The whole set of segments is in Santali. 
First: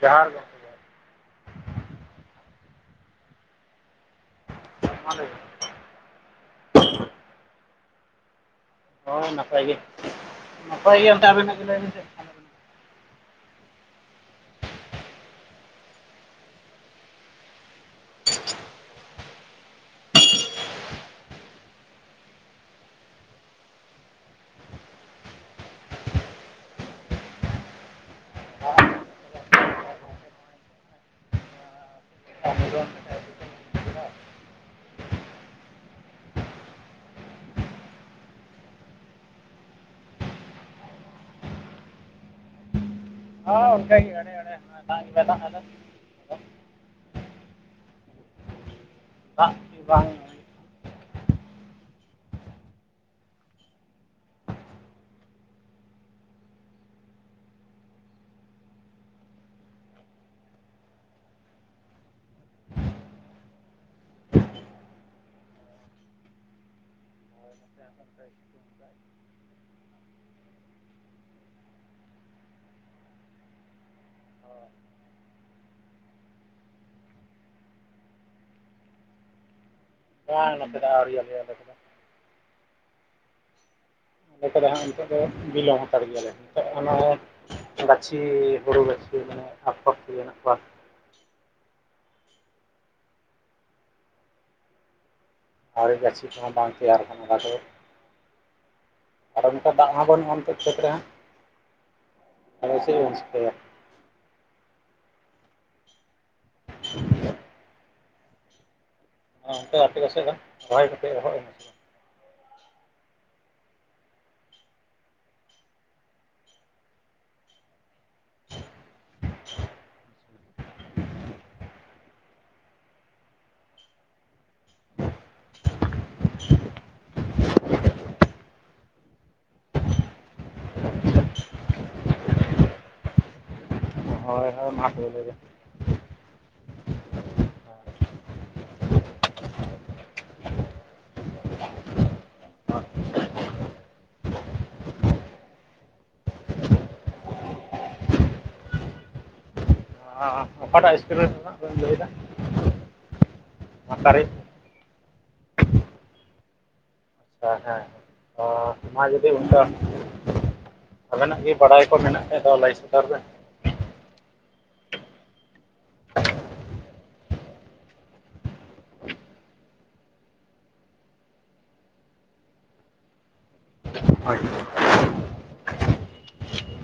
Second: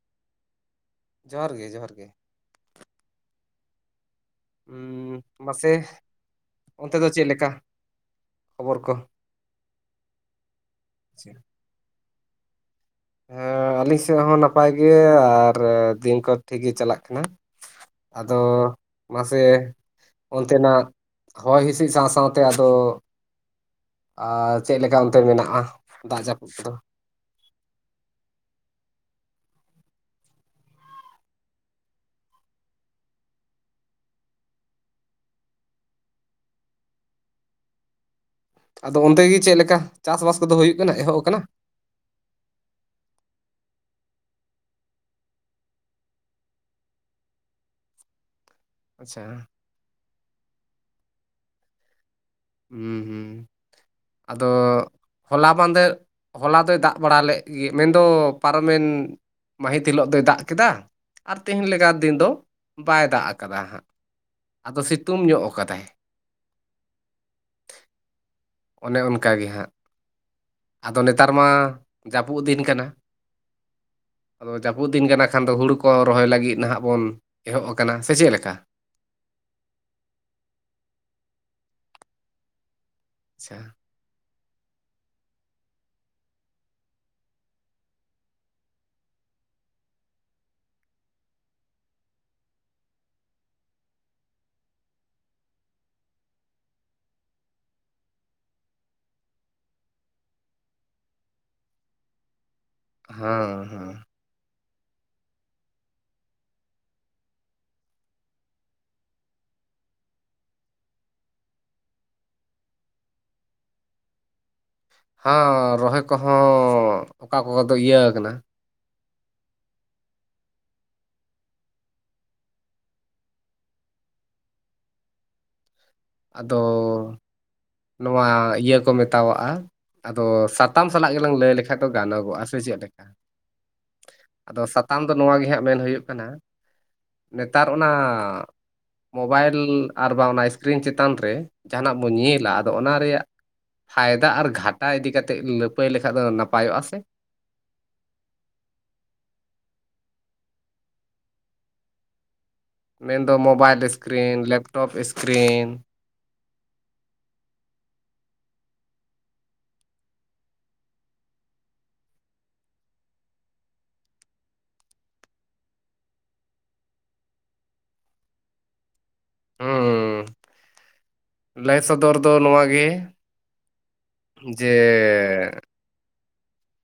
ᱡᱚᱦᱟᱨ ᱜᱮ᱾ ᱡᱚᱦᱟᱨ ᱜᱮ ᱡᱚᱦᱟᱨ ᱜᱮ᱾ ᱢᱟ ᱞᱟᱹᱭ ᱵᱤᱱ ᱢᱟᱥᱮ, ᱚᱱᱛᱮ ᱫᱚ ᱪᱮᱫ ᱞᱮᱠᱟ? ᱠᱷᱚᱵᱚᱨ ᱠᱚ? ᱦᱳᱭ ᱱᱟᱯᱟᱭ ᱜᱮ, ᱱᱟᱯᱟᱭ ᱜᱮ ᱚᱱᱛᱮ ᱦᱮᱸ ᱟᱵᱮᱱᱟᱜ ᱜᱮ ᱞᱟᱹᱭᱵᱤᱱ ᱥᱮ? ᱟᱹᱞᱤᱧ ᱥᱮᱫ ᱦᱚᱸ ᱱᱟᱯᱟᱭ ᱜᱮ ᱟᱨ ᱫᱤᱱ ᱠᱚ ᱴᱷᱤᱠ ᱜᱮ ᱪᱟᱞᱟᱜ ᱠᱟᱱᱟ᱾ ᱟᱫᱚ, ᱢᱟᱥᱮ ᱚᱱᱛᱮᱱᱟᱜ ᱦᱚᱭ ᱦᱸᱤᱥᱤᱫ ᱥᱟᱶ ᱥᱟᱶᱛᱮ ᱟᱫᱚ ᱟᱨ ᱪᱮᱫ ᱞᱮᱠᱟ ᱚᱱᱛᱮ ᱢᱮᱱᱟᱜᱼᱟ ᱫᱟᱜ ᱡᱟᱹᱯᱩᱫ ᱠᱚᱫᱚ? ᱟᱸᱡᱚᱢ ᱫᱟ ᱟᱫᱚ ᱚᱱᱛᱮ ᱜᱮ ᱪᱮᱫ ᱞᱮᱠᱟ ᱪᱟᱥᱵᱟᱥ ᱠᱚᱫᱚ ᱦᱩᱭᱩᱜ ᱠᱟᱱᱟ, ᱮᱦᱚᱵ ᱟᱠᱟᱱᱟ? ᱦᱚᱸ ᱚᱱᱠᱟᱜᱮ ᱟᱲᱮ ᱟᱲᱮ ᱫᱟᱜ ᱜᱮ ᱵᱟᱭ ᱫᱟᱜ ᱮᱫᱟ ᱜᱮ ᱟᱪᱪᱷᱟ᱾ ᱵᱟᱝ ᱦᱩᱸᱻ ᱦᱩᱸᱻ᱾ ᱟᱫᱚ ᱦᱚᱞᱟ ᱢᱟᱸᱫᱷᱮᱨ ᱦᱚᱞᱟ ᱫᱚᱭ ᱫᱟᱜ ᱵᱟᱲᱟ ᱞᱮᱫ ᱜᱮ ᱢᱮᱱᱫᱚ ᱯᱟᱨᱚᱢᱮᱱ ᱢᱟᱹᱦᱤᱛ ᱦᱤᱞᱳᱜ ᱫᱚᱭ ᱫᱟᱜ ᱠᱮᱫᱟ᱾ ᱟᱨ ᱛᱤᱦᱮᱧ ᱞᱮᱠᱟ ᱫᱤᱱ ᱫᱚ ᱵᱟᱭ ᱫᱟᱜ ᱠᱟᱫᱟ, ᱦᱟᱸᱜ ᱟᱫᱚ ᱥᱤᱛᱩᱝ ᱧᱚᱢᱜ ᱠᱟᱫᱟᱭᱼ- ᱟᱪᱪ [inaudible] ᱚᱱᱮ ᱚᱱᱠᱟ ᱜᱮ ᱦᱟᱸᱜ ᱟᱫᱚ ᱱᱮᱛᱟᱨ ᱢᱟ ᱡᱟᱹᱯᱩᱜ ᱫᱤᱱ ᱠᱟᱱᱟ᱾ ᱟᱫᱚ ᱡᱟᱹᱯᱩᱫ ᱫᱤᱱ ᱠᱟᱱᱟ ᱠᱷᱟᱱ ᱫᱚ ᱦᱩᱲᱩ ᱠᱚ ᱨᱚᱦᱚᱭ ᱞᱟᱹᱜᱤᱜ ᱱᱟᱦᱟᱜ ᱵᱚᱱ ᱮᱦᱚᱵ ᱟᱠᱟᱱᱟ ᱥᱮ ᱪᱮᱫ ᱞᱮᱠᱟ? ᱵᱟᱝ ᱱᱚᱛᱮ ᱫᱚ ᱟᱹᱣᱨᱤ ᱟᱞᱮ ᱟᱞᱮ ᱫᱚ ᱟᱪᱪᱷᱟ᱾ ᱫᱚ ᱦᱟᱸᱜ ᱱᱤᱛᱚᱜ ᱫᱚ ᱵᱤᱞᱚᱢ ᱦᱟᱛᱟᱲ ᱜᱮᱭᱟᱞᱮ ᱱᱤᱛᱚᱜ ᱚᱱᱟ ᱜᱟᱹᱪᱷᱤ ᱦᱩᱲᱩ ᱜᱟᱹᱪᱷᱤ ᱢᱟᱱᱮ ᱟᱠᱷᱚᱨ ᱢᱮᱱᱟᱜ ᱠᱚᱣᱟ ᱟᱨᱮ ᱜᱟᱹᱪᱷᱤ ᱠᱚᱦᱚᱸ ᱵᱟᱝ ᱛᱮᱭᱟᱨ ᱠᱟᱱᱟ ᱚᱱᱟ ᱫᱚ ᱟᱨ ᱚᱱᱠᱟ ᱫᱟᱜ ᱦᱚᱸ ᱵᱟᱱᱩᱜ ᱱᱤᱛ ᱠᱷᱮᱛ ᱨᱮ ᱦᱟᱸᱜ ᱟᱫᱚ ᱪᱮᱫ ᱵᱚᱱ ᱦᱮᱸ ᱪᱤᱠᱟᱹᱭᱟ? ᱦᱮᱸ ᱥᱩ [unintelligible] ᱚᱱᱛᱮ ᱟᱯᱮ ᱯᱟᱥᱮ ᱜᱟᱱ ᱨᱚᱦᱚᱭ ᱠᱟᱛᱮ ᱨᱚᱦᱚᱜ ᱮᱱᱟ? ᱦᱟᱸᱸ ᱨᱚᱦᱚᱭ ᱠᱚᱦᱚᱸ ᱚᱠᱟ ᱠᱚᱫᱚ ᱤᱭᱟᱹ ᱠᱟᱱᱟ ᱟᱫᱚᱻᱻ ᱦᱸ [unintelligible] ᱱᱚᱣᱟ ᱤᱭᱟᱹ ᱠᱚ ᱢᱮᱛᱟᱣᱟᱜᱼᱟ᱾ ᱟᱫᱚ ᱥᱟᱛᱟᱢ ᱥᱟᱞᱟᱜ ᱜᱮᱞᱟᱝ ᱞᱟᱹᱭ ᱞᱮᱠᱷᱟᱡ ᱫᱚ ᱜᱟᱱᱚᱜᱚᱜᱼᱟ ᱥᱮ ᱪᱮᱫ ᱞᱮᱠᱟ? ᱵᱟᱝ? ᱦᱳᱭ ᱟᱫᱚ ᱦᱳᱭ ᱢᱟ ᱥᱟᱛᱟᱢ ᱛᱚᱵᱮ ᱫᱚ ᱞᱟᱹᱭ ᱱᱚᱣᱟ ᱵᱮᱱ ᱜᱮ ᱦᱟᱸᱜ ᱢᱮᱱ ᱦᱩᱭᱩᱜ ᱠᱟᱱᱟ ᱱᱮᱛᱟᱨ ᱚᱱᱟ ᱢᱳᱵᱟᱭᱤᱞ ᱟᱨ ᱵᱟᱝ ᱚᱱᱟ ᱤᱥᱠᱨᱤᱱ ᱪᱮᱛᱟᱱ ᱨᱮ ᱡᱟᱦᱱᱟᱜ ᱵᱚᱱ ᱧᱮᱞᱟ ᱚᱱᱟ ᱨᱮᱭᱟᱜ ᱯᱷᱟᱭᱫᱟ ᱟᱨ ᱜᱷᱟᱴ ᱴᱟ ᱤᱫᱤ ᱠᱟᱛ ᱞᱟᱹᱯᱟᱹᱭ ᱞᱮᱠᱷᱟᱡ ᱫᱚ ᱱᱟᱯᱟᱭᱚᱜᱼᱟ ᱥᱮ? ᱦᱮ ᱦᱮ ᱚᱠᱟᱴᱟᱜ ᱤᱥᱠᱨᱤᱱ ᱨᱮᱱᱟᱜ ᱵᱮᱱ ᱞᱟᱹᱭ ᱮᱫᱟ? ᱢᱮᱱᱫᱚ ᱢᱳᱵᱟᱭᱤᱞ ᱤᱥᱠᱨᱤᱱ ᱞᱮᱯᱴᱚᱯ ᱤᱥᱠᱨᱤᱱ ᱦᱮᱸ ᱦᱮ ᱢᱟ ᱡᱩᱫᱤ ᱚᱱᱠᱟ ᱟᱵᱮᱱᱟᱜ ᱜᱮ ᱵᱟᱰᱟᱭ ᱠᱚ ᱢᱮᱱᱟᱜ ᱠᱷᱟᱡ ᱫᱚ ᱞᱟᱹᱭ ᱥᱚᱫᱚᱨ ᱵᱮᱱ? ᱦᱩᱸᱻᱻ ᱞᱟᱹᱭ ᱥᱚᱫᱚᱨ ᱫᱚ ᱱᱚᱣᱟ ᱜᱮ ᱦᱳᱭ ᱡᱮᱻᱻ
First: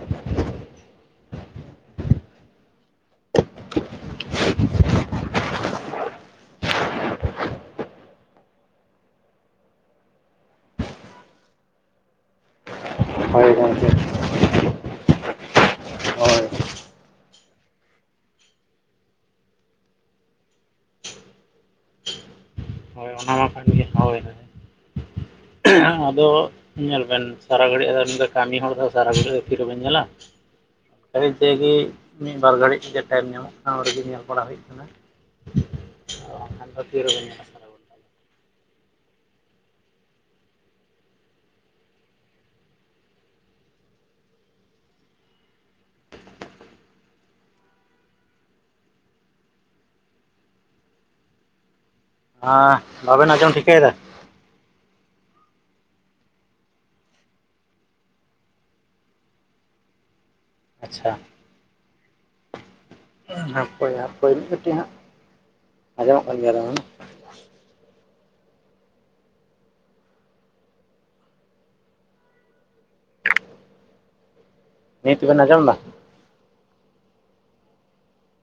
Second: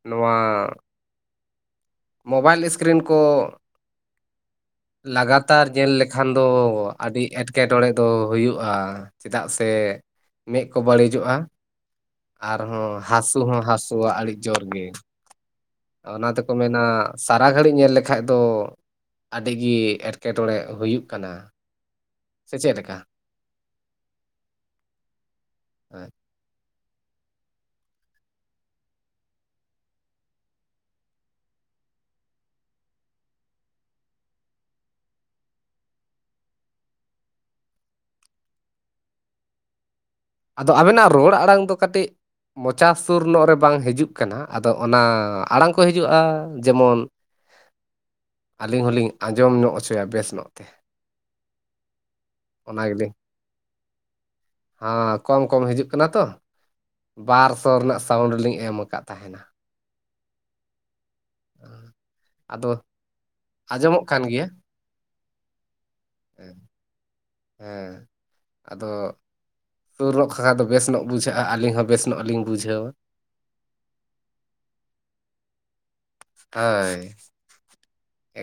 ᱱᱚᱣᱟ᱾ ᱢᱳᱵᱟᱭᱤᱞ ᱥᱠᱨᱤᱱ ᱠᱚ ᱞᱟᱜᱟᱛᱟᱨ ᱧᱮᱞ ᱞᱮᱠᱷᱟᱱ ᱫᱚ ᱟᱹᱰᱤ ᱮᱴᱠᱮᱴᱚᱬᱮ ᱫᱚ ᱦᱳᱭᱳᱜᱼᱟ᱾ ᱪᱮᱫᱟᱜ ᱥᱮ ᱢᱮᱫ ᱠᱚ ᱵᱟᱹᱲᱤᱡᱚᱜᱼᱟ? ᱟᱨᱦᱚᱸ ᱦᱟᱹᱥᱩ ᱦᱳᱭ ᱦᱚᱸ ᱜᱚᱢᱠᱮ ᱦᱟᱹᱥᱩᱣᱟ ᱟᱹᱰᱤ ᱡᱳᱨ ᱜᱮ᱾ ᱚᱱᱟ ᱦᱳᱭ ᱛᱮᱠᱚ ᱢᱮᱱᱟ ᱥᱟᱨᱟ ᱜᱷᱟᱹᱲᱤᱡ ᱧᱮᱞ ᱞᱮᱠᱷᱟᱡ ᱫᱚ ᱟᱹᱰᱤ ᱜᱮ ᱮᱴᱠᱮ ᱴᱚᱬᱮ ᱦᱩᱭᱩᱜ ᱠᱟᱱᱟ ᱥᱮ ᱪᱮᱫ ᱞᱮᱠᱟ ᱦᱳᱭ ᱚᱱᱟ ᱢᱟ ᱠᱟᱱ ᱜᱮᱭᱟ ᱦᱳᱭ ᱦᱳᱭ᱾ ᱦᱳᱭ, [inaudible] ᱟᱫᱚ ᱧᱮᱞ ᱵᱮᱱ ᱥᱟᱨᱟ ᱜᱷᱟᱹᱲᱤᱡ ᱟᱫᱚ ᱠᱟᱹᱢᱤ ᱦᱚᱲ ᱫᱚ ᱥᱟᱨᱟ ᱜᱷᱟᱹᱲᱤᱡ ᱫᱚ ᱛᱤ ᱨᱮᱵᱮᱱ ᱧᱮᱞᱟ [unintelligible] ᱢᱤᱫ ᱵᱟᱨ ᱜᱷᱟᱹᱲᱤᱡ ᱛᱮᱜᱮ ᱴᱟᱭᱤᱢ ᱧᱟᱢᱚᱜ ᱠᱟᱱᱟ ᱚᱸᱰᱮ ᱜᱮ ᱧᱮᱞ ᱵᱟᱲᱟ ᱦᱩᱭᱩᱜ ᱠᱟᱱᱟ ᱟᱨ ᱵᱟᱝᱠᱷᱟᱱ ᱫᱚ ᱛᱤ ᱨᱮᱵᱮᱱ ᱧᱮᱞᱟ ᱥᱟᱨᱟ ᱜᱷᱚᱱᱴᱟ ᱜᱮ᱾ ᱟᱫᱚ ᱟᱵᱮᱱᱟᱜ ᱨᱚᱲ ᱟᱲᱟᱝ ᱫᱚ ᱠᱟᱹᱴᱤᱜ ᱢᱚᱪᱟ ᱥᱩᱨ ᱱᱚᱜ ᱨᱮ ᱵᱟᱝ ᱦᱤᱡᱩᱜ ᱠᱟᱱᱟ ᱟᱫᱚ ᱚᱱᱟ ᱟᱲᱟᱝ ᱠᱚ ᱦᱤᱡᱩᱜᱼᱟ ᱡᱮᱢᱚᱱ ᱟᱹᱞᱤᱧ ᱦᱚᱞᱤᱧ ᱟᱸᱡᱚᱢ ᱱᱚᱜ ᱦᱚᱪᱚᱭᱟ ᱵᱮᱥ ᱱᱚᱜ ᱛᱮ ᱟᱻ ᱵᱟᱵᱮᱱ ᱟᱸᱡᱚᱢ ᱴᱷᱤᱠᱟᱹᱭ ᱫᱟ ᱦᱚᱸ ᱠᱚᱢ ᱠᱚᱢ ᱦᱤᱡᱩᱜ ᱠᱟᱱᱟ ᱛᱚ ᱵᱟᱨ ᱥᱚ ᱨᱮᱱᱟᱜ ᱥᱟᱣᱩᱱᱰ ᱞᱤᱧ ᱮᱢ ᱟᱠᱟᱜ ᱛᱟᱦᱮᱱᱟ ᱟᱪᱪᱷᱟ ᱟᱫᱚ ᱦᱟᱯᱮ ᱟᱸᱡᱚᱢᱚᱜ ᱠᱟᱱ ᱦᱟᱯᱮ ᱜᱮᱭᱟ ᱠᱟᱹᱴᱤᱡ ᱦᱟᱸᱜ ᱟᱸᱡᱚᱢᱚᱜ ᱠᱟᱱ ᱜᱮᱭᱟ [unintelligible] ᱦᱮᱸ ᱟᱫᱚ [unintelligible] ᱵᱮᱥ ᱱᱚᱜ ᱵᱩᱡᱷᱟᱹᱜᱼᱟ ᱟᱹᱞᱤᱧ ᱦᱚᱸ ᱵᱮᱥ ᱱᱚᱜ ᱞᱤᱧ ᱵᱩᱡᱷᱟᱹᱣᱼᱟ [inaudible] ᱱᱤᱛ ᱵᱮᱱ ᱟᱸᱡᱚᱢ ᱫᱟ ᱦᱳᱭ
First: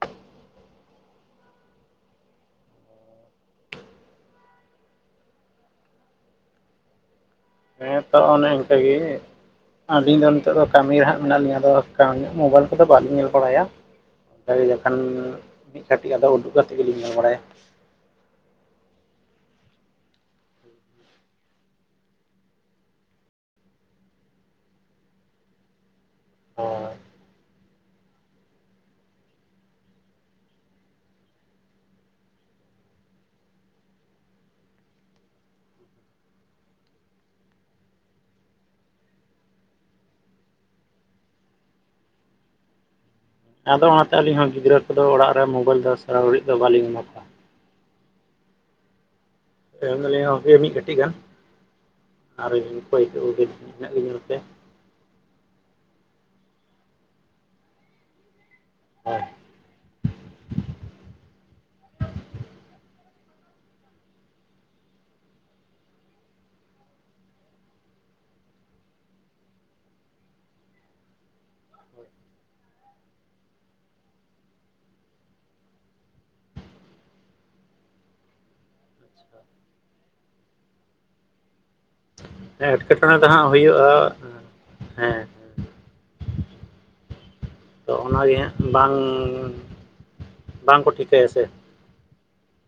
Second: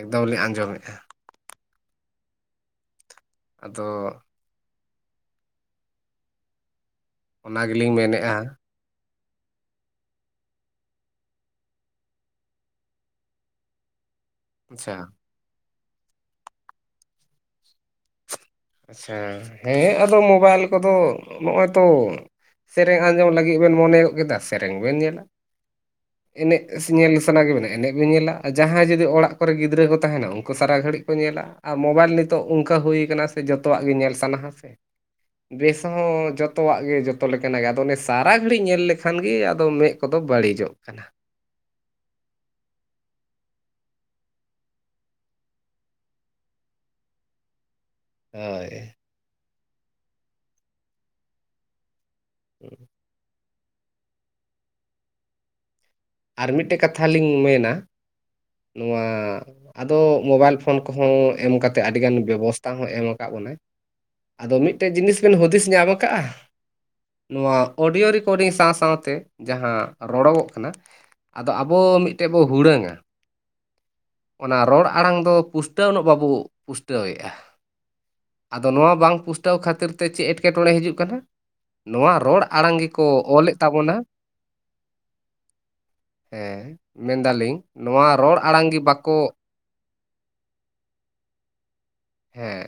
ᱮᱠᱫᱚᱢ ᱞᱤᱧ ᱟᱸᱡᱚᱢ ᱮᱜᱼᱟ ᱟᱫᱚᱻ ᱚᱱᱟ ᱜᱮᱞᱤᱧ ᱦᱮᱸ ᱛᱚ ᱢᱮᱱᱮᱫᱼᱟ ᱚᱱᱮ ᱤᱱᱠᱟᱹ ᱜᱮ ᱟᱹᱞᱤᱧ ᱫᱚ ᱱᱤᱛᱚᱜ ᱫᱚ ᱠᱟᱹᱢᱤ ᱨᱮ ᱦᱟᱸᱜ ᱢᱮᱱᱟᱜ ᱞᱤᱧᱟ ᱟᱫᱚ ᱢᱳᱵᱟᱭᱤᱞ ᱠᱚᱫᱚ ᱵᱟᱹᱞᱤᱧ ᱧᱮᱞ ᱵᱟᱲᱟᱭᱟ ᱧᱮᱞ ᱞᱮᱱᱠᱷᱟᱱ ᱟᱪᱪᱷᱟ ᱢᱤᱜ ᱠᱟᱹᱴᱤᱡᱴᱜ ᱟᱫᱚ ᱩᱰᱩᱠ ᱠᱟᱛᱮ ᱜᱮᱞᱤᱧ ᱧᱮᱞ ᱵᱟᱲᱟᱭᱟ ᱟᱪᱪᱷᱟ ᱦᱮᱸ ᱟᱫᱚ ᱢᱳᱵᱟᱭᱤᱞ ᱠᱚᱫᱚ ᱱᱚᱜᱼᱚᱭ ᱛᱚ ᱥᱮᱨᱮᱧ ᱟᱸᱡᱚᱢ ᱞᱟᱹᱜᱤᱫ ᱵᱮᱱ ᱢᱚᱱᱮ ᱜᱚᱜ ᱠᱮᱫᱟ ᱥᱮᱨᱮᱧ ᱵᱮᱱ ᱧᱮᱞᱟ ᱮᱱᱮᱡ ᱦᱳᱭ ᱧᱮᱞ ᱥᱟᱱᱟ ᱠᱮᱫ ᱵᱮᱱᱟ ᱮᱱᱮᱡ ᱵᱮᱱ ᱧᱮᱞᱟ ᱟᱨ ᱡᱟᱦᱟᱸᱭ ᱡᱩᱫᱤ ᱚᱲᱟᱜ ᱠᱚᱨᱮ ᱜᱤᱫᱽᱨᱟᱹ ᱦᱚᱸ ᱛᱟᱦᱮᱱᱟ ᱩᱱᱠᱩ ᱥᱟᱨᱟ ᱜᱷᱟᱹᱲᱤᱡ ᱠᱚ ᱧᱮᱞᱟ ᱟᱨ ᱢᱳᱵᱟᱭᱤᱞ ᱱᱤᱛᱚᱜ ᱚᱱᱠᱟ ᱦᱩᱭ ᱠᱟᱱᱟ ᱡᱚᱛᱚᱣᱟᱜ ᱜᱮ ᱧᱮᱞ ᱥᱟᱱᱟ ᱦᱟ ᱥᱮ ᱵᱮᱥ ᱦᱚᱸ ᱡᱚᱛᱚᱣᱟᱜ ᱜᱮ ᱡᱚᱛᱚ ᱞᱮᱠᱟᱱᱟᱜ ᱜᱮ ᱟᱫᱚ ᱚᱱᱮ ᱥᱟᱨᱟ ᱜᱷᱟᱹᱲᱤᱡ ᱧᱮᱞ ᱞᱮᱠᱷᱟᱱ ᱜᱮ ᱟᱫᱚ ᱢᱮᱸᱜ ᱠᱚᱫᱚ ᱵᱟᱹᱲᱤᱡᱚᱜ ᱠᱟᱱᱟ ᱟᱫᱚ ᱚᱱᱟᱛᱮ ᱟᱹᱞᱤᱧ ᱦᱚᱸ ᱜᱤᱫᱽᱨᱟᱹ ᱠᱚᱫᱚ ᱚᱲᱟᱜ ᱨᱮ ᱢᱳᱵᱟᱭᱤᱞ ᱫᱚ ᱥᱟᱨᱟ ᱜᱷᱟᱹᱲᱤᱡ ᱫᱚ ᱵᱟᱹᱞᱤᱧ ᱮᱢᱟ ᱠᱚᱣᱟ ᱦᱳᱭ ᱮᱢ ᱫᱟᱞᱤᱧ ᱢᱤᱫᱴᱜ ᱠᱟᱹᱴᱤᱡ ᱜᱟᱱ [unintelligible] ᱟᱨ ᱢᱤᱫᱴᱮᱱ ᱠᱟᱛᱷᱟ ᱞᱤᱧ ᱢᱮᱱᱟ ᱱᱚᱣᱟ ᱦᱳᱭ ᱟᱫᱚ ᱢᱳᱵᱟᱭᱤᱞ ᱯᱷᱳᱱ ᱠᱚᱦᱚᱸ ᱮᱢ ᱠᱟᱛᱮᱜ ᱟᱹᱰᱤ ᱜᱟᱱ ᱵᱮᱵᱚᱥᱛᱟ ᱦᱚᱸ ᱮᱢ ᱟᱠᱟᱜ ᱵᱚᱱᱟᱭ ᱟᱫᱚ ᱢᱤᱜᱴᱮᱡ ᱡᱤᱱᱤᱥ ᱵᱮᱱ ᱦᱩᱫᱤᱥ ᱧᱟᱢ ᱟᱠᱟᱜᱼᱟ ᱱᱚᱣᱟ ᱚᱰᱤᱭᱳ ᱨᱮᱠᱚᱨᱰᱤᱝ ᱥᱟᱶ ᱥᱟᱶᱛᱮ ᱡᱟᱦᱟᱸ ᱨᱚᱲᱚᱜᱚᱜ ᱠᱟᱱᱟ ᱟᱫᱚ ᱟᱵᱚ ᱢᱤᱫᱴᱮᱱ ᱵᱚ ᱦᱩᱲᱟᱹᱝᱼᱟ ᱚᱱᱟ ᱨᱚᱲ ᱟᱲᱟᱝ ᱫᱚ ᱯᱩᱥᱴᱟᱹᱣ ᱱᱚᱜ ᱵᱟᱵᱚ ᱯᱩᱥᱴᱟᱹᱣᱮᱜᱼᱟ ᱟᱫᱚ ᱱᱚᱣᱟ ᱵᱟᱝ ᱯᱩᱥᱴᱟᱹᱣ ᱠᱷᱟᱹᱛᱤᱨ ᱛᱮ ᱪᱮᱜ ᱮᱴᱠᱮ ᱴᱚᱬᱮ ᱦᱤᱡᱩᱜ ᱠᱟᱱᱟ ᱱᱚᱣᱟ ᱨᱚᱲ ᱦᱮᱸ ᱟᱲᱟᱝ ᱮᱴᱠᱮ ᱜᱮᱠᱚ ᱴᱚᱬᱮ ᱫᱚ ᱦᱟᱸᱜ ᱚᱞᱮᱫ ᱦᱩᱭᱩᱜᱼᱟ ᱛᱟᱵᱚᱱᱟ ᱦᱮᱸ ᱦᱮᱸ ᱢᱮᱱ ᱫᱟᱞᱤᱧ ᱛᱚ ᱚᱱᱟᱜᱮ ᱦᱟᱸᱜ ᱵᱟᱝ ᱵᱟᱝᱠᱚ ᱴᱷᱤᱠᱟᱹᱭᱟ ᱥᱮ ᱦᱮᱸ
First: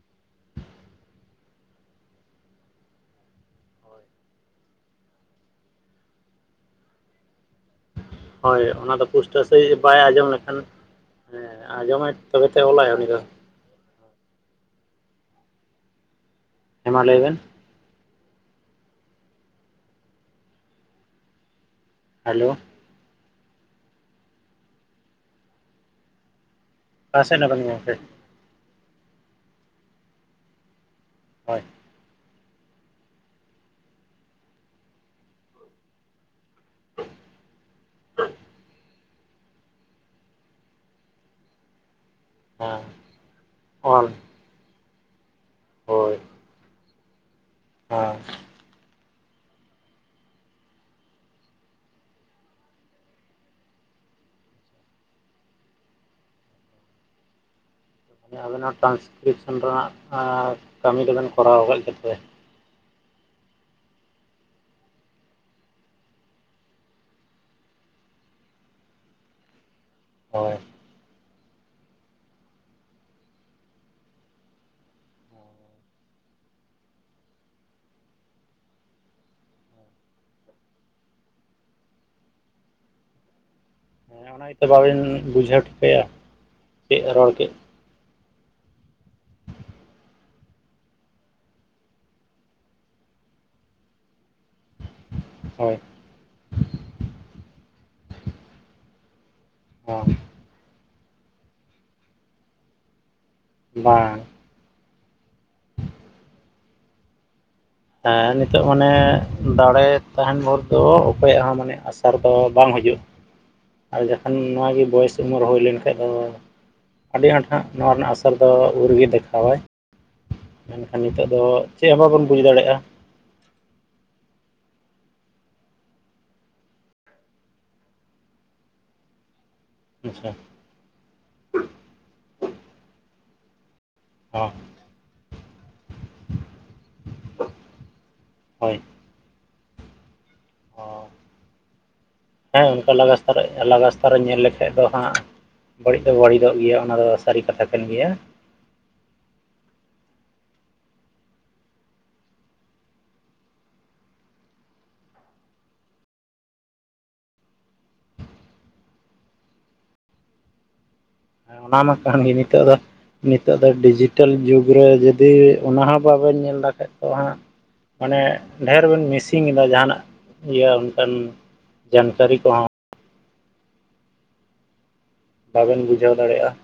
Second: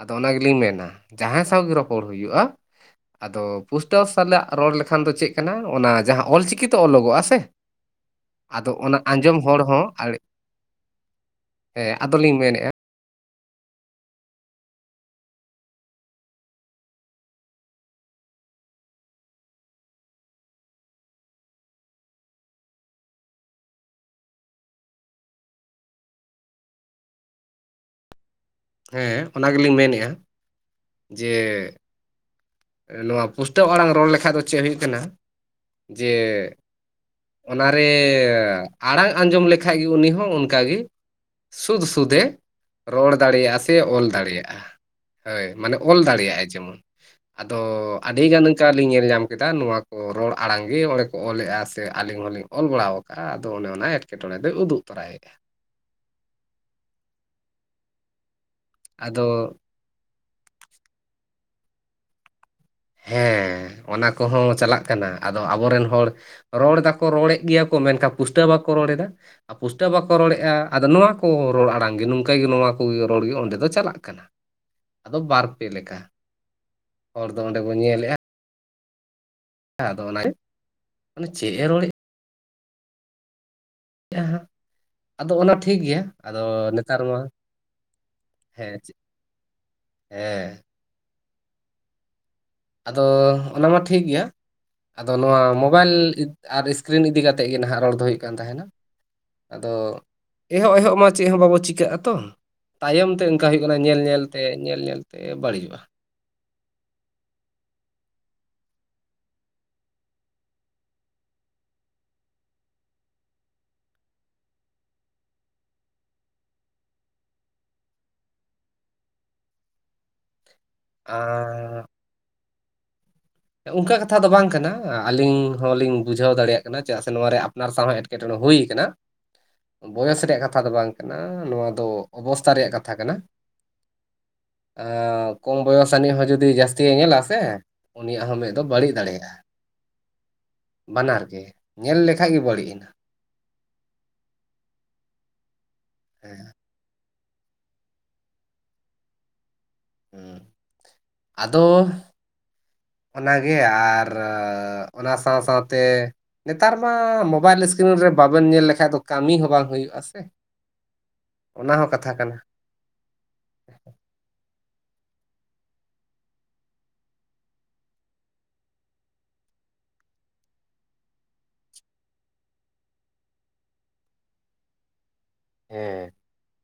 ᱟᱫᱚ ᱚᱱᱟ ᱜᱮᱞᱤᱧ ᱢᱮᱱᱟ ᱡᱟᱦᱟᱸ ᱥᱟᱶ ᱜᱮ ᱨᱚᱯᱚᱲ ᱦᱩᱭᱩᱜᱼᱟ ᱟᱫᱚ ᱯᱩᱥᱴᱟᱹᱣ ᱥᱟᱞᱟᱜ ᱨᱚᱲ ᱞᱮᱠᱷᱟᱱ ᱫᱚ ᱪᱮᱜ ᱠᱟᱱᱟ ᱚᱱᱟ ᱡᱟᱦᱟᱸ ᱚᱞᱪᱤᱠᱤᱛᱮ ᱚᱞᱚᱜᱚᱜᱼᱟ ᱥᱮ ᱦᱳᱭ ᱟᱫᱚ ᱚᱱᱟ ᱫᱚ ᱟᱸᱡᱚᱢ ᱯᱩᱥᱴᱟᱹᱣ ᱦᱚᱲ ᱥᱟᱺᱦᱤᱡ ᱦᱚᱸ ᱵᱟᱭ ᱟᱨ ᱟᱸᱡᱚᱢ ᱞᱮᱠᱷᱟᱱ ᱦᱮᱸ ᱟᱸᱡᱚᱢᱟᱭ ᱟᱫᱚᱞᱤᱧ ᱛᱚᱵᱮᱛᱚᱭ ᱢᱮᱱᱮᱫᱼᱟ ᱚᱞᱟᱭ ᱩᱱᱤ ᱫᱚ ᱦᱮᱸ ᱢᱟ ᱞᱟᱹᱭ ᱵᱮᱱ ᱦᱮᱞᱳ ᱚᱠᱟ ᱥᱮᱫ ᱱᱟᱵᱮᱱ ᱜᱚᱝᱠᱮ ᱦᱮᱸ ᱚᱱᱟ ᱜᱮᱞᱤᱧ ᱢᱮᱱᱮᱜᱼᱟ ᱡᱮ ᱦᱳᱭ ᱱᱚᱣᱟ ᱯᱩᱥᱴᱟᱹᱣ ᱟᱲᱟᱝ ᱨᱚᱲ ᱞᱮᱠᱷᱟᱡ ᱫᱚ ᱪᱮ ᱦᱩᱭᱩᱜ ᱠᱟᱱᱟ ᱡᱮ ᱚᱱᱟ ᱨᱮ ᱟᱲᱟᱝ ᱟᱸᱡᱚᱢ ᱞᱮᱠᱷᱟᱡ ᱜᱮ ᱩᱱᱤ ᱦᱚᱸ ᱚᱱᱠᱟ ᱜᱮ ᱥᱩᱫ ᱥᱩᱫᱮ ᱦᱮᱸ ᱨᱚᱲ ᱫᱟᱲᱮᱭᱟᱜᱼᱟ ᱥᱮ ᱚᱞ ᱫᱟᱲᱮᱭᱟᱜᱼᱟ ᱦᱟᱹᱭ ᱢᱟᱱᱮ ᱚᱞ ᱦᱳᱭ ᱫᱟᱲᱮᱭᱟᱜᱼᱟᱭ ᱡᱮᱢᱚᱱ᱾ ᱟᱫᱚ ᱟᱹᱰᱤ ᱦᱮᱸ ᱜᱟᱱ ᱠᱟ ᱞᱤᱧ ᱧᱮᱞ ᱧᱟᱢ ᱠᱮᱫᱟ ᱱᱚᱣᱟ ᱠᱚ ᱨᱚᱲ ᱟᱲᱟᱝ ᱜᱮ ᱚᱸᱰᱮ ᱠᱚ ᱚᱞᱮᱜᱼᱟ ᱥᱮ ᱟᱹᱞᱤᱧ ᱦᱚᱸᱞᱤᱧ ᱚᱞ ᱵᱟᱲᱟᱣ ᱟᱫᱚ ᱚᱱᱮ ᱚᱱᱟ ᱮᱴᱠᱮᱴᱚᱬᱮ ᱫᱚᱭ ᱩᱫᱩᱜ ᱛᱚᱨᱟᱭᱮᱜᱼᱟ᱾ ᱟᱵᱮᱱ ᱦᱚ ᱟᱫᱚ ᱴᱟᱱᱥᱠᱨᱤᱯᱥᱚᱱ ᱨᱮᱱᱟᱜ ᱟ ᱠᱟᱹᱢᱤ ᱫᱚᱵᱮᱱ ᱠᱚᱨᱟᱣ ᱠᱟᱜ ᱜᱮ ᱛᱚᱵᱮ᱾ ᱦᱮᱸ, ᱚᱱᱟ ᱠᱚᱦᱚᱸ ᱪᱟᱞᱟᱜ ᱠᱟᱱᱟ ᱟᱫᱚ ᱟᱵᱚᱨᱮᱱ ᱦᱚᱲ ᱨᱚᱲ ᱫᱟᱠᱚ ᱨᱚᱲᱮᱫ ᱜᱮᱭᱟ ᱠᱚ ᱢᱮᱱᱠᱷᱟᱱ ᱯᱩᱥᱴᱟᱹᱣ ᱵᱟᱠᱚ ᱨᱚᱲ ᱮᱫᱟ ᱟᱨ ᱯᱩᱥᱴᱟᱹᱣ ᱵᱟᱠᱚ ᱛᱚᱵᱮ ᱨᱚᱲᱮᱫᱼᱟ ᱦᱳᱭ ᱟᱫᱚ ᱱᱚᱣᱟ ᱠᱚ ᱨᱚᱲ ᱟᱲᱟᱝ ᱜᱮ ᱱᱚᱝᱠᱟ ᱜᱮ ᱱᱚᱣᱟ ᱠᱚᱜᱮ ᱨᱚᱲ ᱜᱮ ᱚᱸᱰᱮ ᱫᱚ ᱪᱟᱞᱟᱜ ᱠᱟᱱᱟ, ᱟᱫᱚ ᱵᱟᱨ ᱯᱮ ᱞᱮᱠᱟ ᱟᱫᱚ ᱚᱸᱰᱮ ᱠᱚ ᱧᱮᱞᱮᱜᱼᱟ᱾ ᱦᱮᱸ ᱟᱫᱚ ᱚᱱᱟ ᱪᱮᱫ ᱮ ᱨᱚᱲᱮᱜ ᱮᱭᱟ ᱦᱮᱸ ᱚᱱᱟ ᱦᱟᱸᱜ ᱜᱮᱛᱚ ᱵᱟᱵᱮᱱ ᱟᱫᱚ ᱚᱱᱟ ᱵᱩᱡᱷᱟᱹᱣ ᱴᱷᱤᱠ ᱜᱮᱭᱟ ᱴᱷᱤᱠᱟᱹᱭᱟ ᱟᱫᱚ ᱱᱮᱛᱟᱨ ᱪᱮᱫ ᱢᱟ ᱨᱚᱲ ᱠᱮᱫ ᱦᱮᱸ, ᱪᱮ ᱮ ᱟᱫᱚ ᱚᱱᱟ ᱢᱟ ᱴᱷᱤᱠ ᱜᱮᱭᱟ ᱟᱫᱚ ᱱᱚᱣᱟ ᱦᱳᱭ ᱢᱳᱵᱟᱭᱤᱞ ᱟᱨ ᱤᱥᱠᱨᱤᱱ ᱤᱫᱤ ᱠᱟᱛᱮᱜ ᱜᱮ ᱱᱟᱦᱟᱜ ᱨᱚᱲ ᱫᱚ ᱦᱩᱭᱩᱜ ᱠᱟᱱ ᱛᱟᱦᱮᱱᱟ, ᱟᱫᱚ ᱦᱮᱸ ᱮᱦᱚᱜ ᱮᱦᱚᱜ ᱢᱟ ᱪᱮᱜ ᱦᱚᱸ ᱵᱟᱵᱚ ᱪᱤᱠᱟᱹᱜᱼᱟ ᱛᱚ ᱛᱟᱭᱚᱢ ᱛᱮ ᱚᱱᱠᱟ ᱦᱩᱭᱩᱜ ᱠᱟᱱᱟ ᱧᱮᱞ ᱵᱟᱝ ᱧᱮᱞ ᱛᱮ ᱧᱮᱞ ᱧᱮᱞ ᱛᱮ ᱵᱟᱹᱲᱤᱡᱚᱜᱼᱟ᱾ ᱦᱮᱸ ᱱᱤᱛᱚᱜ ᱢᱟᱱᱮ ᱫᱟᱲᱮ ᱛᱟᱦᱮᱱ ᱵᱷᱳᱨ ᱫᱚ ᱚᱠᱚᱭᱟᱜ ᱦᱚᱸ ᱢᱟᱱᱮ ᱟᱥ ᱛᱟᱨ ᱫᱚ ᱵᱟᱝ ᱦᱤᱡᱩᱜ ᱟᱨ ᱡᱚᱠᱷᱚᱱ ᱱᱚᱣᱟ ᱜᱮ ᱵᱚᱭᱮᱥ ᱩᱢᱮᱨ ᱦᱩᱭ ᱞᱮᱱᱠᱷᱟᱡ ᱫᱚ ᱟᱹᱰᱤ ᱟᱸᱴ ᱦᱟᱸᱜ ᱱᱚᱣᱟ ᱨᱮᱱᱟᱜ ᱟᱥᱚᱨ ᱫᱚ ᱩᱱ ᱨᱮᱜᱮ ᱫᱮᱠᱷᱟᱣᱟᱭ᱾ ᱢᱮᱱᱠᱷᱟᱱ ᱱᱤᱛᱳᱜ ᱫᱚ ᱟᱨ ᱪᱮᱜ ᱦᱚᱸ ᱵᱟᱵᱚᱱ ᱵᱩᱡ ᱫᱟᱲᱮᱜᱼᱟ᱾ ᱚᱱᱠᱟ ᱠᱟᱛᱷᱟ ᱫᱚ ᱵᱟᱝ ᱠᱟᱱᱟ ᱟᱹᱞᱤᱧ ᱦᱚᱸᱞᱤᱧ ᱵᱩᱡᱷᱟᱹᱣ ᱫᱟᱲᱮᱭᱟᱜ ᱠᱟᱱᱟ ᱪᱮᱫᱟᱜ ᱥᱮ ᱱᱚᱣᱟ ᱨᱮ ᱟᱯᱱᱟᱨ ᱥᱟᱶᱦᱮᱫ ᱮᱴᱠᱮᱴᱚᱬᱮ ᱦᱩᱭ ᱠᱟᱱᱟ᱾ ᱵᱚᱭᱚᱥ ᱟᱪᱪᱷᱟ ᱨᱮᱭᱟᱜ ᱠᱟᱛᱷᱟ ᱫᱚ ᱵᱟᱝ ᱠᱟᱱᱟ, ᱱᱚᱣᱟ ᱫᱚ ᱚᱵᱚᱥᱛᱷᱟ ᱨᱮᱭᱟᱜ ᱠᱟᱛᱷᱟ ᱠᱟᱱᱟ᱾ ᱦᱚᱸ ᱟᱻ ᱠᱚᱢ ᱵᱚᱭᱚᱥ ᱟᱹᱱᱤᱡ ᱦᱚᱸ ᱡᱩᱫᱤ ᱡᱟᱹᱥᱛᱤ ᱧᱮᱞᱟ ᱥᱮ᱾ ᱩᱱᱤᱭᱟᱜ ᱦᱚᱸ ᱢᱮᱫ ᱫᱚ ᱦᱳᱭ ᱵᱟᱹᱲᱤᱡ ᱫᱟᱲᱮᱭᱟᱜᱼᱟ᱾ ᱦᱚᱸ ᱵᱟᱱᱟᱨ ᱜᱮ ᱧᱮᱞ ᱞᱮᱠᱷᱟᱡ ᱜᱮ ᱵᱟᱹᱲᱤᱡ ᱮᱱᱟ᱾ ᱟᱨᱮ ᱟᱞᱟᱜᱽ ᱨᱟᱥᱛᱟ ᱨᱮ ᱧᱮᱞ ᱞᱮᱠᱷᱟᱡ ᱫᱚ ᱦᱟᱸᱜ ᱵᱟᱹᱲᱤᱡ ᱫᱚ ᱵᱟᱹᱲᱤᱡᱚᱜ ᱜᱮᱭᱟ ᱚᱱᱟ ᱨᱚᱥ᱾ ᱥᱟᱹᱨᱤ ᱠᱟᱛᱷᱟ ᱠᱟᱱ ᱜᱮᱭᱟ᱾ ᱦᱩᱸ, ᱟᱫᱚ ᱚᱱᱟ ᱜᱮ ᱟᱨ ᱚᱱᱟ ᱥᱟᱶ ᱥᱟᱶ ᱛᱮ ᱱᱮᱛᱟᱨ ᱢᱟ ᱢᱳᱵᱟᱭᱤᱞ ᱤᱥᱠᱨᱤᱱ ᱨᱮ ᱵᱟᱵᱮᱱ ᱧᱮᱞ ᱞᱮᱠᱷᱟᱡ ᱫᱚ ᱠᱟᱹᱢᱤ ᱦᱚᱸ ᱵᱟᱝ ᱦᱩᱭᱩᱜᱼᱟ ᱥᱮ᱾ [inaudible] ᱟ ᱚᱱᱟ ᱢᱟ ᱠᱟᱛᱷᱟ ᱠᱟᱱ ᱜᱮ ᱠᱟᱱᱟ ᱱᱤᱛᱚᱜ ᱫᱚ ᱱᱤᱛᱚᱜ ᱫᱚ ᱰᱤᱡᱤᱴᱮᱞ ᱡᱩᱜᱽ ᱨᱮ ᱡᱩᱫᱤ ᱚᱱᱟ ᱦᱚᱸ ᱵᱟᱵᱮᱱ ᱧᱮᱞ ᱫᱟᱠᱷᱟᱡ ᱫᱚ ᱦᱟᱸᱜ ᱢᱟᱱᱮ ᱰᱷᱮᱨ ᱵᱮᱱ ᱢᱤᱥᱤᱝ ᱮᱫᱟ ᱡᱟᱦᱟᱱᱟᱜ ᱤᱭᱟᱹ ᱚᱱᱠᱟᱱ ᱡᱟᱱᱠᱟᱹᱨᱤ ᱠᱚ᱾ ᱵᱟᱵᱮᱱ ᱵᱩᱡᱷᱟᱹᱣ ᱫᱟᱲᱮᱭᱟᱜᱼᱟ᱾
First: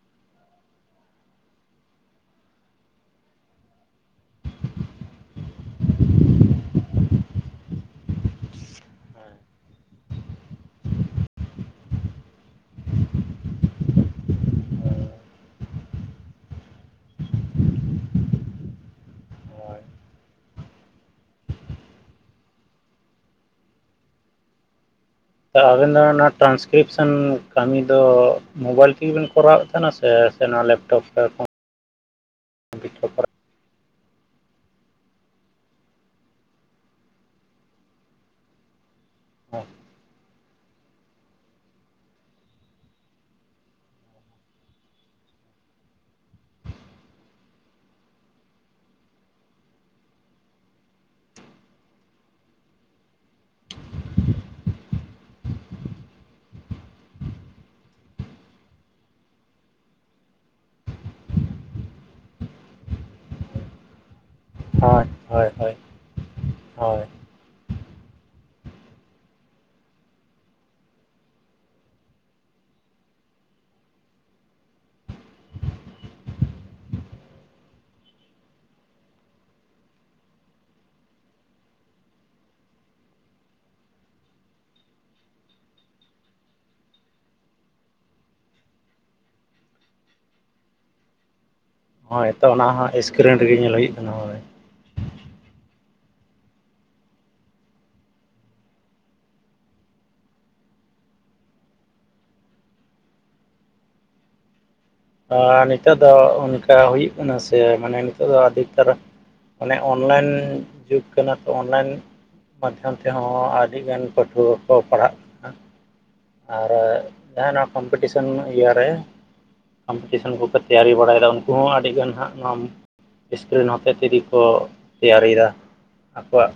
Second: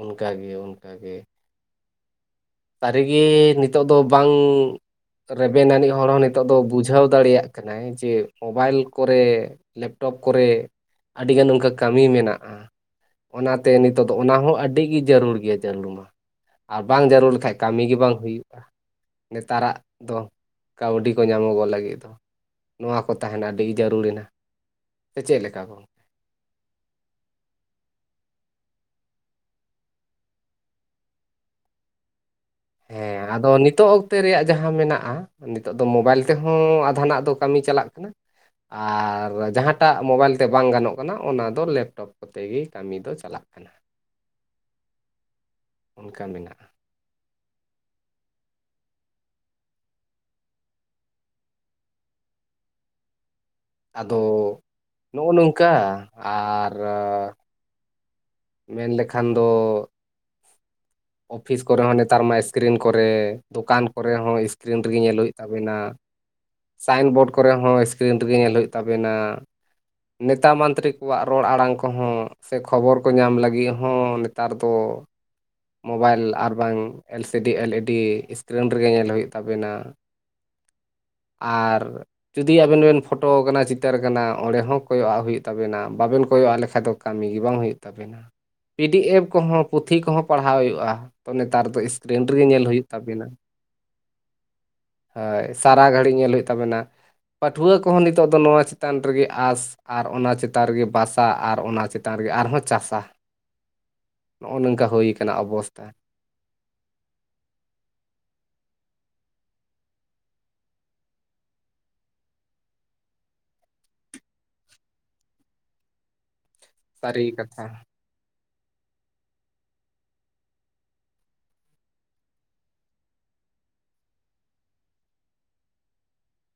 ᱚᱱᱠᱟ ᱜᱮ ᱚᱱᱠᱟ ᱜᱮ᱾ ᱥᱟᱹᱨᱤ ᱜᱮ ᱱᱤᱛᱚᱜ ᱫᱚ ᱵᱟᱝ ᱨᱮᱵᱮᱱ ᱟᱹᱱᱤᱡ ᱦᱚᱲ ᱦᱚᱸ ᱱᱤᱛᱚᱜ ᱫᱚ ᱵᱩᱡᱷᱟᱹᱣ ᱫᱟᱲᱮᱭᱟᱜ ᱠᱟᱱᱟᱭ ᱡᱮ ᱢᱳᱵᱟᱭᱤᱞ ᱠᱚᱨᱮ ᱞᱮᱯᱴᱚᱯ ᱠᱚᱨᱮ ᱟᱹᱰᱤᱜᱟᱱ ᱚᱱᱠᱟ ᱠᱟᱹᱢᱤ ᱢᱮᱱᱟᱜᱼᱟ᱾ ᱚᱱᱟ ᱛᱮ ᱱᱤᱛᱚᱜ ᱫᱚ ᱚᱱᱟ ᱦᱚᱸ ᱟᱹᱰᱤ ᱜᱮ ᱡᱟᱹᱨᱩᱲ ᱜᱮᱭᱟ ᱡᱟᱹᱨᱩᱲ ᱢᱟ ᱟᱨ ᱵᱟᱝ ᱡᱟᱹᱨᱩᱲ ᱠᱷᱟᱡ ᱠᱟᱹᱢᱤ ᱜᱮ ᱵᱟᱝ ᱦᱩᱭᱩᱜᱼᱟ ᱱᱮᱛᱟᱨᱟᱜ ᱦᱳᱭ ᱫᱚ ᱠᱟᱹᱣᱰᱤ ᱠᱚ ᱧᱟᱢᱚᱜᱚᱜ ᱞᱟᱹᱜᱤᱫ ᱫᱚ᱾ ᱱᱚᱣᱟ ᱠᱚ ᱛᱟᱦᱮᱱᱟ ᱟᱹᱰᱤ ᱡᱟᱹᱨᱩᱲ ᱮᱱᱟ᱾ ᱛᱚ ᱟᱵᱤᱱ ᱫᱚ ᱱᱟᱛ ᱴᱨᱟᱱᱥᱠᱨᱤᱯᱥᱮᱱ ᱠᱟᱹᱢᱤ ᱫᱚ ᱢᱳᱵᱟᱭᱤᱞ ᱛᱮᱜᱮ ᱵᱮᱱ ᱠᱚᱨᱟᱣᱮᱫ ᱠᱟᱱᱟ ᱥᱮ ᱥᱮ ᱱᱚᱣᱟ ᱞᱮᱯᱴᱚᱯ ᱛᱮ? ᱦᱮᱸ ᱟᱫᱚ ᱱᱤᱛᱚᱜ ᱚᱠᱛᱮ ᱨᱮᱭᱟᱜ ᱡᱟᱦᱟᱸ ᱢᱮᱱᱟᱜ-ᱟ ᱱᱤᱛᱚᱜ ᱫᱚ ᱢᱳᱵᱟᱭᱤᱞ ᱛᱮᱦᱚᱸ ᱟᱫᱷᱟᱱᱟᱜ ᱫᱚ ᱠᱟᱹᱢᱤ ᱪᱟᱞᱟᱜ ᱠᱟᱱᱟ ᱟᱨ ᱡᱟᱦᱟᱸᱴᱟᱜ ᱢᱳᱵᱟᱭᱤᱞ ᱛᱮ ᱵᱟᱝ ᱜᱟᱱᱚᱜ ᱠᱟᱱᱟ ᱚᱱᱟ ᱫᱚ ᱞᱮᱯᱴᱚᱯ ᱠᱚᱛᱮ ᱜᱮ ᱠᱟᱹᱢᱤ ᱫᱚ ᱪᱟᱞᱟᱜ ᱠᱟᱱᱟ ᱚᱱᱠᱟ ᱢᱮᱱᱟᱜ-ᱟ ᱟᱫᱚ ᱱᱚᱜ-ᱚ ᱱᱚᱝᱠᱟ ᱟᱨ ᱢᱮᱱ ᱞᱮᱠᱷᱟᱱ ᱫᱚ ᱚᱯᱷᱤᱥ ᱠᱚᱨᱮ ᱦᱚᱸ ᱱᱮᱛᱟᱨ ᱢᱟ ᱥᱠᱨᱤᱱ ᱠᱚᱨᱮ, ᱫᱚᱠᱟᱱ ᱠᱚᱨᱮ ᱦᱚᱸ ᱠᱚᱨᱮ ᱠᱥᱨᱤᱱ ᱨᱮᱜᱮ ᱦᱳᱭ ᱧᱮᱞ ᱦᱳᱭᱳᱜ ᱛᱟ ᱦᱳᱭ ᱦᱳᱭ ᱵᱮᱱᱟ᱾ ᱦᱳᱭ ᱥᱟᱭᱮᱱ ᱵᱳᱨᱰ ᱠᱚᱨᱮ ᱦᱚᱸ ᱥᱠᱨᱤᱱ ᱨᱮᱜᱮ ᱧᱮᱞ ᱦᱳᱭᱳᱜ ᱛᱟ ᱵᱮᱱᱟ᱾ ᱱᱮᱛᱟ ᱢᱟᱱᱛᱨᱤ ᱠᱚᱣᱟᱜ ᱨᱚᱲ ᱟᱲᱟᱝ ᱠᱚᱦᱚᱸ ᱥᱮ ᱠᱷᱚᱵᱚᱨ ᱠᱚ ᱧᱟᱢ ᱞᱟᱹᱜᱤᱫ ᱦᱚᱸ ᱱᱮᱛᱟᱨ ᱫᱚ ᱢᱳᱵᱟᱭᱤᱞ ᱟᱨᱵᱟᱝ L C D L E D screen ᱨᱮᱜᱮ ᱧᱮᱞ ᱦᱩᱭᱩᱜ ᱛᱟ ᱵᱮᱱᱟ᱾ ᱟᱨ ᱡᱩᱫᱤ ᱟᱵᱮᱱ ᱵᱮᱱ ᱯᱷᱳᱴᱳ ᱟᱠᱟᱱᱟ ᱪᱤᱛᱟᱹᱨ ᱠᱟᱱᱟ ᱚᱸᱰᱮ ᱦᱚᱸ ᱠᱚᱭᱚᱜᱼᱟᱜ ᱦᱳᱭᱳᱜ ᱛᱟᱵᱮᱱᱟ ᱵᱟᱵᱮᱱ ᱠᱚᱭᱚᱜ ᱟᱜ ᱞᱮᱠᱷᱟᱡ ᱫᱚ ᱠᱟᱹᱢᱤ ᱜᱮ ᱵᱟᱝ ᱦᱳᱭᱳᱜ ᱛᱟᱵᱮᱱᱟ᱾ ᱯᱤ ᱰᱤ ᱮᱯᱷ ᱠᱚᱦᱚᱸ ᱯᱩᱛᱷᱤ ᱠᱚᱦᱚᱸ ᱯᱟᱲᱦᱟᱣ ᱦᱳᱭᱳᱜᱼᱟ ᱱᱮᱛᱟᱨ ᱫᱚ ᱤᱥ ᱦᱳᱭ ᱛᱚ ᱚᱱᱟ ᱦᱚᱸ ᱮᱥᱠᱨᱤᱱ ᱨᱮᱜᱮ ᱧᱮᱞ ᱦᱩᱭᱩᱜ ᱠᱟᱱᱟ ᱦᱳᱭ ᱦᱳᱭ ᱥᱟᱨᱟ ᱜᱷᱟᱹᱲᱤ ᱧᱮᱞ ᱦᱳᱭᱳᱜ ᱛᱟ ᱵᱤᱱᱟ᱾ ᱯᱟᱹᱴᱷᱩᱣᱟᱹ ᱠᱚᱦᱚᱸ ᱱᱤᱛᱚᱜ ᱫᱚ ᱱᱚᱣᱟ ᱪᱮᱛᱟᱱ ᱨᱮ ᱜᱮ ᱟᱸᱥ ᱟᱨ ᱚᱱᱟ ᱪᱮᱛᱟᱱ ᱨᱮᱜᱮ ᱵᱟᱥᱟ ᱟᱨ ᱚᱱᱟ ᱪᱮᱛ [unintelligible] ᱨᱮᱜᱮ ᱟᱨ ᱦᱚᱸ ᱪᱟᱥᱟ, ᱱᱚᱜᱼᱚᱭ ᱱᱚᱝᱠᱟ ᱦᱳᱭ ᱟᱨ ᱱᱤᱛᱚᱜ ᱫᱚ ᱚᱱᱠᱟ ᱦᱩᱭᱩᱜ ᱠᱟᱱᱟ ᱥᱮ ᱢᱟᱱᱮ ᱱᱤᱛᱚᱜ ᱫᱚ ᱟᱹᱰᱤ ᱩᱛᱟᱹᱨ ᱚᱱᱮ ᱚᱱᱞᱟᱭᱤᱱ ᱡᱩᱜᱽ ᱠᱟᱱᱟ ᱛᱚ ᱚᱱᱞᱟᱭᱤᱱ ᱢᱟᱫᱽᱫᱷᱚᱢ ᱛᱮᱦᱚᱸ ᱟᱹᱰᱤ ᱜᱟᱱ ᱯᱟᱹᱴᱷᱩᱣᱟᱹ ᱠᱚ ᱯᱟᱲᱦᱟᱜ ᱠᱟᱱᱟ ᱟᱨ ᱥᱟᱹᱨᱤ ᱡᱟᱸᱦᱟ ᱠᱟᱛᱷᱟ ᱱᱚᱣᱟ ᱠᱚᱢᱯᱤᱴᱤᱥᱚᱱ ᱤᱭᱟᱹ ᱨᱮ ᱠᱚᱢᱯᱤᱴᱤᱥᱮᱱ ᱠᱚ ᱠᱚ ᱛᱮᱭᱟᱨᱤ ᱵᱟᱲᱟᱭᱫᱟ ᱩᱱᱠᱩ ᱦᱚᱸ ᱟᱹᱰᱤ ᱜᱟᱱ ᱦᱟᱸᱜ ᱱᱚ ᱥᱠᱨᱤᱱ ᱦᱚᱛᱮ ᱛᱮᱜᱮ ᱠᱚ ᱛᱮᱭᱟᱨᱤ ᱮᱫᱟ, ᱟᱠᱚᱣᱟᱜ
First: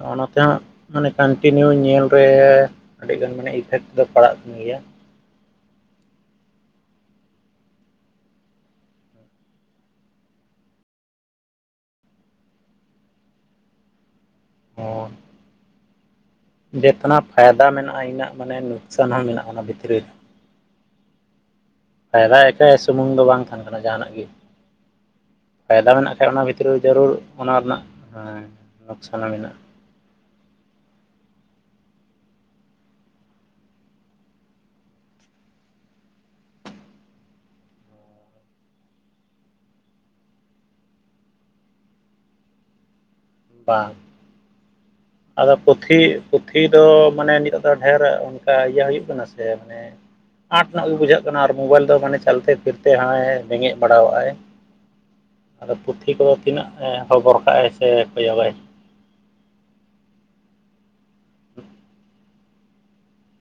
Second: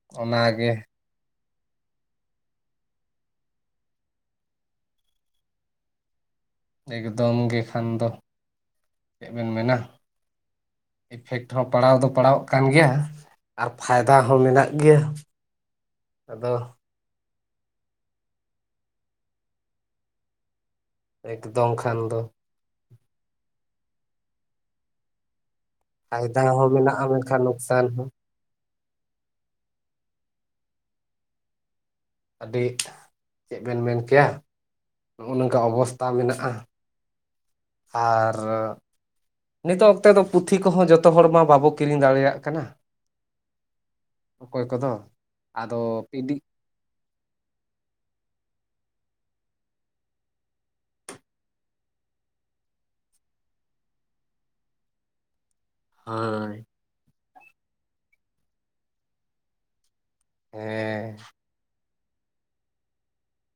ᱦᱚᱜᱼᱱᱚᱛᱮ ᱚᱱᱟᱜᱮ ᱢᱟᱱᱮ ᱠᱟᱱᱴᱤᱱᱤᱭᱩ ᱧᱮᱞ ᱨᱮ ᱟᱹᱰᱤ ᱜᱟᱱ ᱢᱟᱱᱮ ᱤᱯᱷᱮᱠᱴ ᱫᱚ ᱯᱟᱲᱟᱜ ᱠᱟᱱ ᱜᱮᱭᱟ᱾ ᱮᱠᱫᱚᱢ ᱜᱮ ᱠᱷᱟᱱ ᱫᱚ ᱪᱮᱫ ᱵᱮᱱ ᱢᱮᱱᱟ᱾ ᱤᱯᱷᱮᱠᱴ ᱦᱚᱸ ᱯᱟᱲᱟᱣ ᱫᱚ ᱯᱟᱲᱟᱣ ᱚᱜ ᱠᱟᱱ ᱜᱮᱭᱟ᱾ ᱟᱨ ᱯᱷᱟᱭᱫᱟ ᱦᱚᱸ ᱢᱮᱱᱟᱜ ᱜᱮᱭᱟ, ᱟᱫᱚ᱾ ᱡᱮ ᱠᱳᱱᱳ ᱯᱷᱟᱭᱫᱟ ᱢᱮᱱᱟᱜᱼᱟ ᱤᱱᱟᱹᱜ ᱢᱟᱱᱮ ᱞᱳᱠᱥᱟᱱ ᱦᱚᱸ ᱢᱮᱱᱟᱜᱼᱟ ᱚᱱᱟ ᱵᱷᱤᱛᱨᱤ ᱨᱮ᱾ ᱮᱠᱫᱚᱢ ᱠᱷᱟᱱ ᱫᱚ᱾ [unintelligible] ᱥᱩᱢᱩᱝ ᱫᱚ ᱵᱟᱝ ᱛᱟᱦᱮᱱ ᱠᱟᱱᱟ ᱡᱟᱦᱟᱱᱟᱜ ᱜᱮ᱾ ᱯᱷᱟᱭᱫᱟ ᱢᱮᱱᱟᱜ ᱠᱷᱟᱡ ᱚᱱᱟ ᱵᱷᱤᱛᱨᱤ ᱦᱚᱸ ᱨᱮ ᱢᱮᱱᱟᱜᱼᱟ ᱡᱟᱹᱨᱩᱲ ᱢᱮᱱᱠᱷᱟᱱ ᱚᱱᱟ ᱨᱮᱱᱟᱜ ᱱᱩᱠᱥᱟᱱ ᱦᱚᱸ ᱦᱮᱸ ᱞᱳᱠᱥᱟᱱ ᱦᱚᱸ ᱢᱮᱱᱟᱜᱼᱟ᱾ ᱟᱹᱰᱤ ᱪᱮᱫ ᱵᱮᱱ ᱢᱮᱱ ᱠᱮᱭᱟ ᱱᱚᱜᱼᱚ ᱱᱚᱝᱠᱟ ᱚᱵᱚᱥᱛᱟ ᱢᱮᱱᱟᱜᱼᱟ᱾ ᱟᱨᱻ ᱱᱤᱛᱚᱜ ᱚᱠᱛᱮ ᱫᱚ ᱯᱩᱛᱷᱤ ᱠᱚᱦᱚᱸ ᱡᱚᱛᱚ ᱦᱚᱲ ᱢᱟ ᱵᱟᱵᱚ ᱠᱤᱨᱤᱧ ᱫᱟᱲᱮ ᱭᱟᱜ ᱠᱟᱱᱟ᱾ ᱵᱟᱝ ᱚᱠᱚᱭ ᱠᱚᱫᱚ᱾ ᱟᱫᱚ ᱯᱩᱛᱷᱤ ᱯᱩᱛᱷᱤ ᱫᱚ ᱢᱟᱱᱮ ᱱᱤᱛᱚᱜ ᱫᱚ ᱰᱷᱮᱨ ᱚᱱᱠᱟ ᱤᱭᱟᱹ ᱦᱳᱭᱳᱜ ᱠᱟᱱᱟ ᱥᱮ ᱟᱸᱴ ᱧᱚᱸᱜ ᱜᱮ ᱵᱩᱡᱷᱟᱹᱜ ᱠᱟᱱᱟ ᱟᱨ ᱢᱳᱵᱟᱭᱤᱞ ᱫᱚ ᱢᱟᱱᱮ ᱪᱟᱞ ᱛᱮ ᱯᱷᱤᱨ ᱛᱮ ᱦᱚᱸᱭ ᱵᱮᱸᱜᱮᱫ ᱵᱟᱲᱟᱣᱟᱜᱼᱟᱭ᱾ [inaudible] ᱟᱫᱚ ᱯᱩᱛᱷᱤ ᱠᱚᱫᱚ ᱦᱳᱭ ᱛᱤᱱᱟᱹᱜ ᱮ ᱦᱚᱵᱚᱨ ᱠᱟᱜᱼᱟᱭ ᱥᱮ ᱠᱚᱭᱚᱜ ᱟᱭ᱾ ᱦᱮᱸ